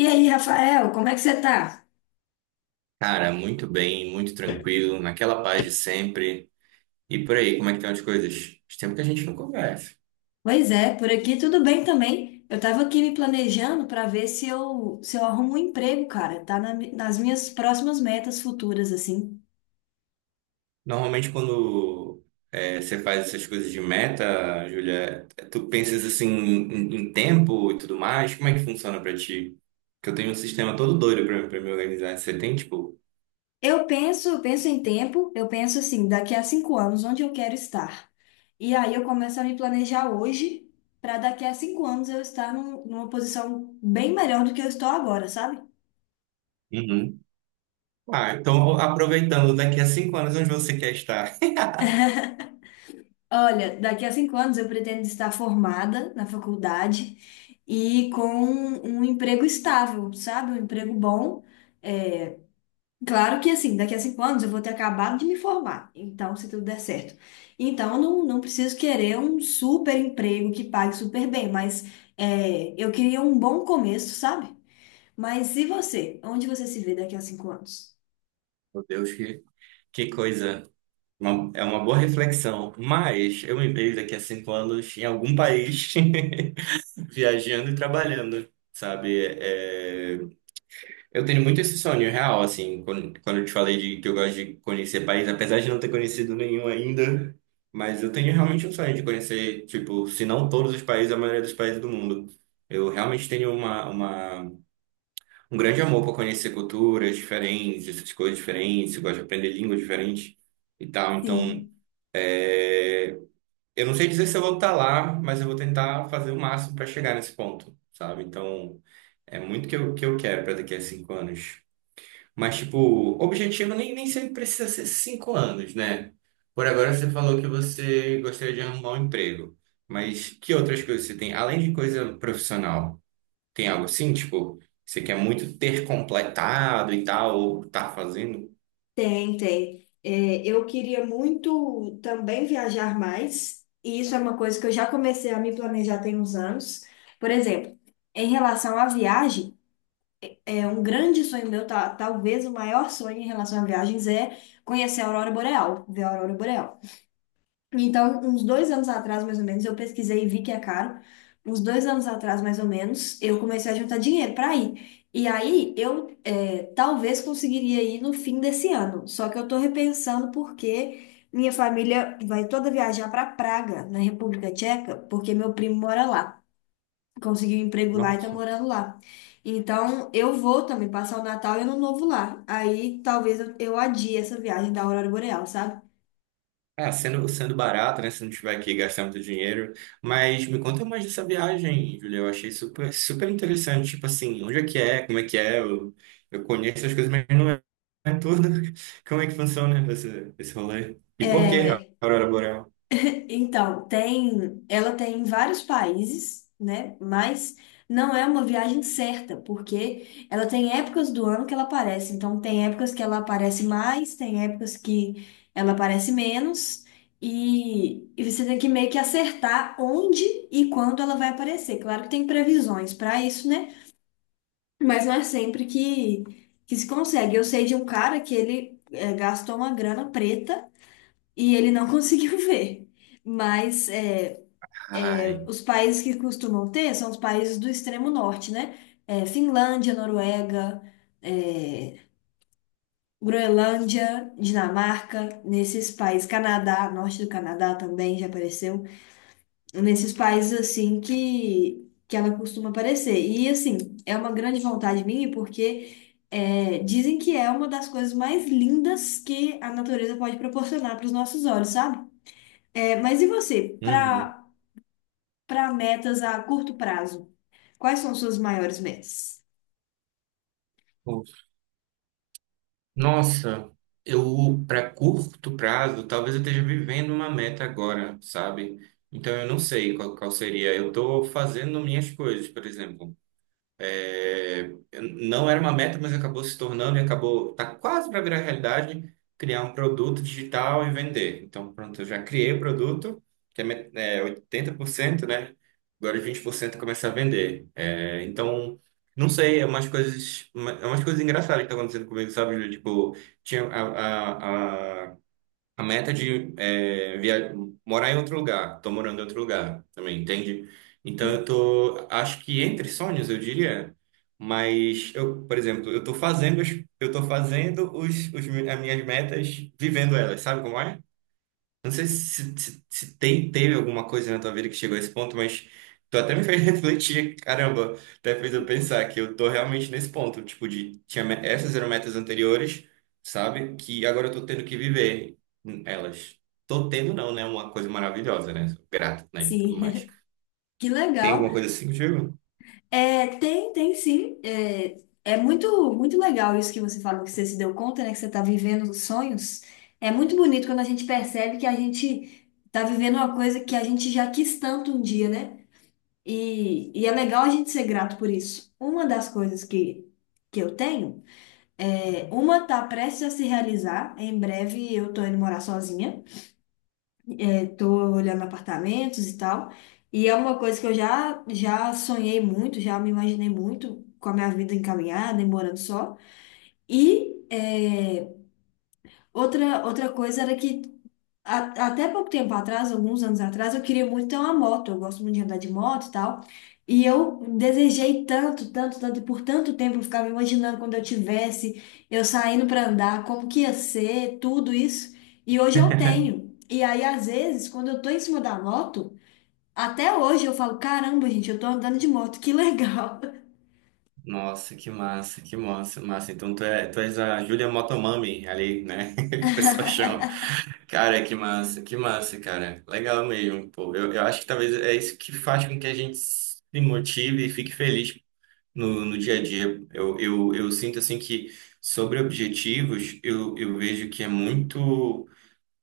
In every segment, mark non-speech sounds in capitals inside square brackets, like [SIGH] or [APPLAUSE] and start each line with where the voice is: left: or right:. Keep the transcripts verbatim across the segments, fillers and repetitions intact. left: E aí, Rafael, como é que você tá?
right: Cara, muito bem, muito tranquilo, naquela paz de sempre. E por aí, como é que estão as coisas? Faz tempo que a gente não conversa.
left: Pois é, por aqui tudo bem também. Eu tava aqui me planejando para ver se eu, se eu arrumo um emprego, cara. Tá na mi- nas minhas próximas metas futuras, assim.
right: Normalmente, quando é, você faz essas coisas de meta, Júlia, tu pensas assim em, em tempo e tudo mais, como é que funciona pra ti? Que eu tenho um sistema todo doido pra, pra me organizar. Você tem, tipo?
left: Eu penso, eu penso em tempo, eu penso assim, daqui a cinco anos, onde eu quero estar. E aí eu começo a me planejar hoje para daqui a cinco anos eu estar num- numa posição bem melhor do que eu estou agora, sabe?
right: Uhum. Ah, então aproveitando, daqui a cinco anos, onde você quer estar?
left: Olha, daqui a cinco anos eu pretendo estar formada na faculdade e com um emprego estável, sabe? Um emprego bom. É, claro que assim, daqui a cinco anos eu vou ter acabado de me formar, então se tudo der certo. Então eu não, não preciso querer um super emprego que pague super bem, mas é, eu queria um bom começo, sabe? Mas e você? Onde você se vê daqui a cinco anos?
right: Meu Deus, que, que coisa. Uma- é uma boa reflexão, mas eu me vejo daqui a cinco anos em algum país [LAUGHS] viajando e trabalhando, sabe? É, eu tenho muito esse sonho real, assim, quando, quando eu te falei de que eu gosto de conhecer país, apesar de não ter conhecido nenhum ainda, mas eu tenho realmente um sonho de conhecer, tipo, se não todos os países, a maioria dos países do mundo. Eu realmente tenho uma, uma, um grande amor por conhecer culturas diferentes, essas coisas diferentes, eu gosto de aprender línguas diferentes e tal, então.
left: Sim.
right: é, eu não sei dizer se eu vou estar lá, mas eu vou tentar fazer o máximo para chegar nesse ponto, sabe? Então, é muito que eu, que eu quero para daqui a cinco anos. Mas, tipo, objetivo nem, nem sempre precisa ser cinco anos, né? Por agora, você falou que você gostaria de arrumar um emprego. Mas que outras coisas você tem? Além de coisa profissional, tem algo assim, tipo, você quer muito ter completado e tal, ou tá fazendo?
left: Tem, tem. É, eu queria muito também viajar mais, e isso é uma coisa que eu já comecei a me planejar tem uns anos. Por exemplo, em relação à viagem, é um grande sonho meu, ta- talvez o maior sonho em relação a viagens é conhecer a Aurora Boreal, ver a Aurora Boreal. Então, uns dois anos atrás, mais ou menos, eu pesquisei e vi que é caro. Uns dois anos atrás, mais ou menos, eu comecei a juntar dinheiro para ir. E aí, eu é, talvez conseguiria ir no fim desse ano. Só que eu estou repensando porque minha família vai toda viajar para Praga, na República Tcheca, porque meu primo mora lá. Conseguiu um emprego lá e
right: Não.
left: está morando lá. Então, eu vou também passar o Natal e o Ano Novo lá. Aí, talvez eu, eu adie essa viagem da Aurora Boreal, sabe?
right: É, sendo, sendo barato, né? Se não tiver que gastar muito dinheiro. Mas me conta mais dessa viagem, Julia. Eu achei super, super interessante. Tipo assim, onde é que é? Como é que é? Eu, eu conheço as coisas, mas não é é tudo. [LAUGHS] Como é que funciona esse, esse rolê? E por que a
left: É,
right: Aurora Boreal?
left: então, tem, ela tem em vários países, né? Mas não é uma viagem certa, porque ela tem épocas do ano que ela aparece. Então, tem épocas que ela aparece mais, tem épocas que ela aparece menos, e, e você tem que meio que acertar onde e quando ela vai aparecer. Claro que tem previsões para isso, né? Mas não é sempre que, que se consegue. Eu sei de um cara que ele eh, gastou uma grana preta e ele não [LAUGHS] conseguiu ver. Mas é,
right: Ai,
left: os países que costumam ter são os países do extremo norte, né? É, Finlândia, Noruega, é, Groenlândia, Dinamarca, nesses países, Canadá, norte do Canadá também já apareceu, nesses países assim que, que ela costuma aparecer. E assim, é uma grande vontade minha porque é, dizem que é uma das coisas mais lindas que a natureza pode proporcionar para os nossos olhos, sabe? É, mas e você,
right: uhum.
left: para para metas a curto prazo? Quais são suas maiores metas?
right: Nossa, eu, para curto prazo, talvez eu esteja vivendo uma meta agora, sabe? Então eu não sei qual, qual seria. Eu tô fazendo minhas coisas, por exemplo. É, não era uma meta, mas acabou se tornando e acabou, tá quase para virar realidade, criar um produto digital e vender. Então, pronto, eu já criei o produto, que é, met- é oitenta por cento, né? Agora vinte por cento começar a vender. É, então, não sei, é umas coisas, uma- é umas coisas engraçadas que estão acontecendo comigo, sabe, Júlio? Tipo, tinha a, a, a a meta de é, via... morar em outro lugar. Tô morando em outro lugar também, entende? Então eu tô, acho que entre sonhos, eu diria. Mas eu, por exemplo, eu tô fazendo, os- eu tô fazendo os, os, mi- as minhas metas, vivendo elas, sabe como é? Não sei se, se, se tem, teve alguma coisa na tua vida que chegou a esse ponto, mas tu até me fez [LAUGHS] refletir, caramba, até fez eu pensar que eu tô realmente nesse ponto, tipo, de tinha me- essas eram metas anteriores, sabe? Que agora eu tô tendo que viver elas. Tô tendo não, né? Uma coisa maravilhosa, né? Sou grato, né? E tudo mais.
left: Sim, [LAUGHS] que
right: Tem
left: legal.
right: alguma coisa assim contigo?
left: É, tem, tem sim. É, é muito, muito legal isso que você falou, que você se deu conta, né? Que você está vivendo os sonhos. É muito bonito quando a gente percebe que a gente está vivendo uma coisa que a gente já quis tanto um dia, né? E, e é legal a gente ser grato por isso. Uma das coisas que, que eu tenho, é, uma tá prestes a se realizar. Em breve eu tô indo morar sozinha. Estou olhando apartamentos e tal. E é uma coisa que eu já, já sonhei muito, já me imaginei muito com a minha vida encaminhada e morando só. E é, outra, outra coisa era que a- até pouco tempo atrás, alguns anos atrás, eu queria muito ter uma moto. Eu gosto muito de andar de moto e tal. E eu desejei tanto, tanto, tanto, e por tanto tempo eu ficava imaginando quando eu tivesse, eu saindo para andar, como que ia ser, tudo isso. E hoje eu
right: [LAUGHS]
left: tenho. E aí, às vezes, quando eu tô em cima da moto, até hoje eu falo, caramba, gente, eu tô andando de moto, que legal.
right: Nossa, que massa, que massa, massa. Então tu, é, tu és a Julia Motomami ali, né? [LAUGHS] Que o
left: [LAUGHS]
right: pessoal chama. Cara, que massa, que massa, cara. Legal mesmo, pô. Eu, eu acho que talvez é isso que faz com que a gente se motive e fique feliz no, no dia a dia. Eu, eu, eu sinto assim que sobre objetivos, eu, eu vejo que é muito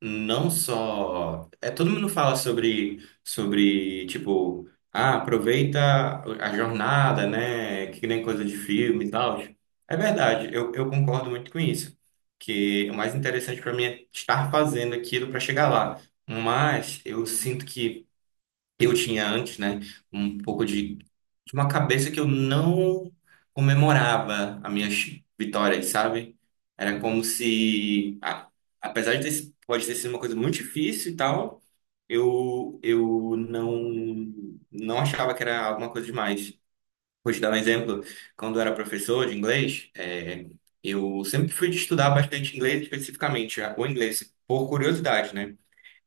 right: não só é todo mundo fala sobre sobre tipo, ah, aproveita a jornada, né, que nem coisa de filme e tal. É verdade, eu, eu concordo muito com isso, que o mais interessante para mim é estar fazendo aquilo para chegar lá. Mas eu sinto que eu tinha antes, né, um pouco de, de uma cabeça que eu não comemorava as minhas vitórias, sabe? Era como se, a- apesar de ter, si- pode ter sido uma coisa muito difícil e tal, eu, eu não, não achava que era alguma coisa demais. Vou te dar um exemplo. Quando eu era professor de inglês, é, eu sempre fui de estudar bastante inglês, especificamente, ah, o inglês, por curiosidade, né?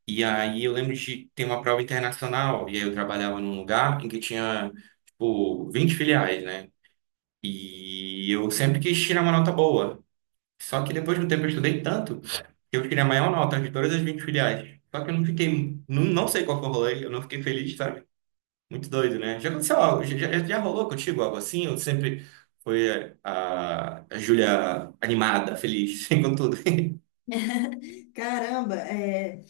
right: E aí eu lembro de ter uma prova internacional, e aí eu trabalhava num lugar em que tinha, tipo, vinte filiais, né? E eu sempre quis tirar uma nota boa. Só que depois de um tempo eu estudei tanto que eu tirei a maior nota de todas as vinte filiais. Só que eu não fiquei, não, não sei qual foi o rolê, eu não fiquei feliz, sabe? Muito doido, né? Já aconteceu algo, já, já, já rolou contigo algo assim? Eu sempre foi a, a Júlia animada, feliz, [LAUGHS] com tudo.
left: Caramba, é...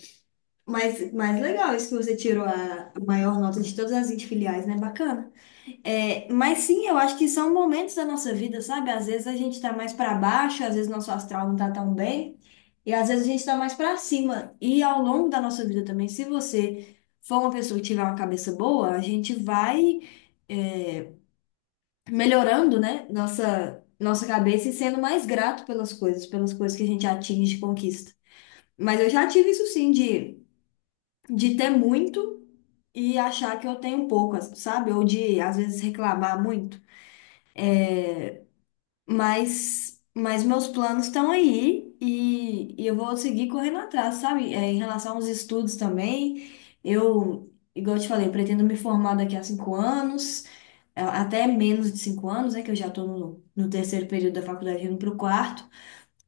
left: Mas, mas legal isso que você tirou a a maior nota de todas as vinte filiais, né? Bacana. É, mas sim, eu acho que são momentos da nossa vida, sabe? Às vezes a gente tá mais pra baixo, às vezes nosso astral não tá tão bem, e às vezes a gente tá mais pra cima. E ao longo da nossa vida também, se você for uma pessoa que tiver uma cabeça boa, a gente vai melhorando, né, nossa, nossa cabeça e sendo mais grato pelas coisas, pelas coisas que a gente atinge e conquista. Mas eu já tive isso sim, de, de ter muito e achar que eu tenho pouco, sabe? Ou de, às vezes, reclamar muito. Mas, mas meus planos estão aí e, e eu vou seguir correndo atrás, sabe? É, em relação aos estudos também, eu, igual eu te falei, pretendo me formar daqui a cinco anos. É, até menos de cinco anos, né, que eu já estou no, no terceiro período da faculdade, indo para o quarto.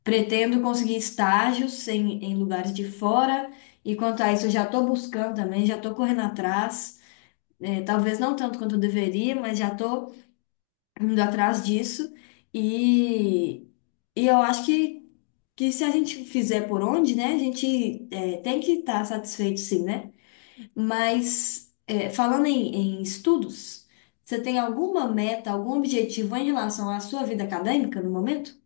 left: Pretendo conseguir estágios em, em lugares de fora, e quanto a isso, eu já estou buscando também, já estou correndo atrás, é, talvez não tanto quanto eu deveria, mas já estou indo atrás disso. E, e eu acho que, que se a gente fizer por onde, né, a gente é, tem que estar satisfeito, sim, né? Mas é, falando em, em estudos, você tem alguma meta, algum objetivo em relação à sua vida acadêmica no momento?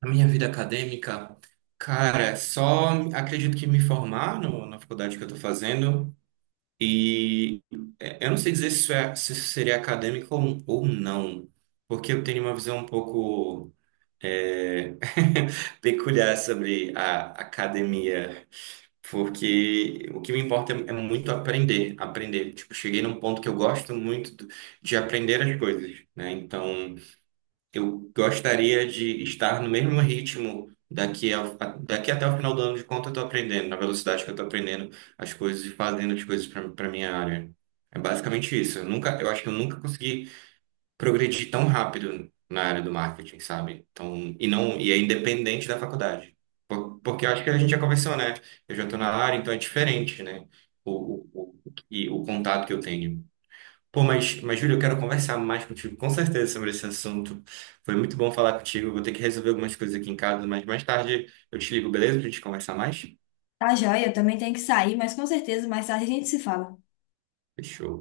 right: A minha vida acadêmica, cara, só acredito que me formar no, na faculdade que eu tô fazendo e é, eu não sei dizer se isso, é, se isso seria acadêmico ou, ou não, porque eu tenho uma visão um pouco, é, [LAUGHS] peculiar sobre a academia, porque o que me importa é, é muito aprender, aprender. Tipo, cheguei num ponto que eu gosto muito do- de aprender as coisas, né? Então eu gostaria de estar no mesmo ritmo daqui, a, a- daqui até o final do ano, de quanto eu estou aprendendo, na velocidade que eu estou aprendendo as coisas e fazendo as coisas para a minha área. É basicamente isso. Eu nunca, eu acho que eu nunca consegui progredir tão rápido na área do marketing, sabe? Então, e não, e é independente da faculdade. Por- porque eu acho que a gente já conversou, né? Eu já estou na área, então é diferente, né? O, o, o, e o contato que eu tenho. Pô, mas, mas Júlio, eu quero conversar mais contigo, com certeza, sobre esse assunto. Foi muito bom falar contigo. Eu vou ter que resolver algumas coisas aqui em casa, mas mais tarde eu te ligo, beleza? Pra gente conversar mais?
left: Tá, joia, eu também tenho que sair, mas com certeza mais tarde a gente se fala.
right: Fechou.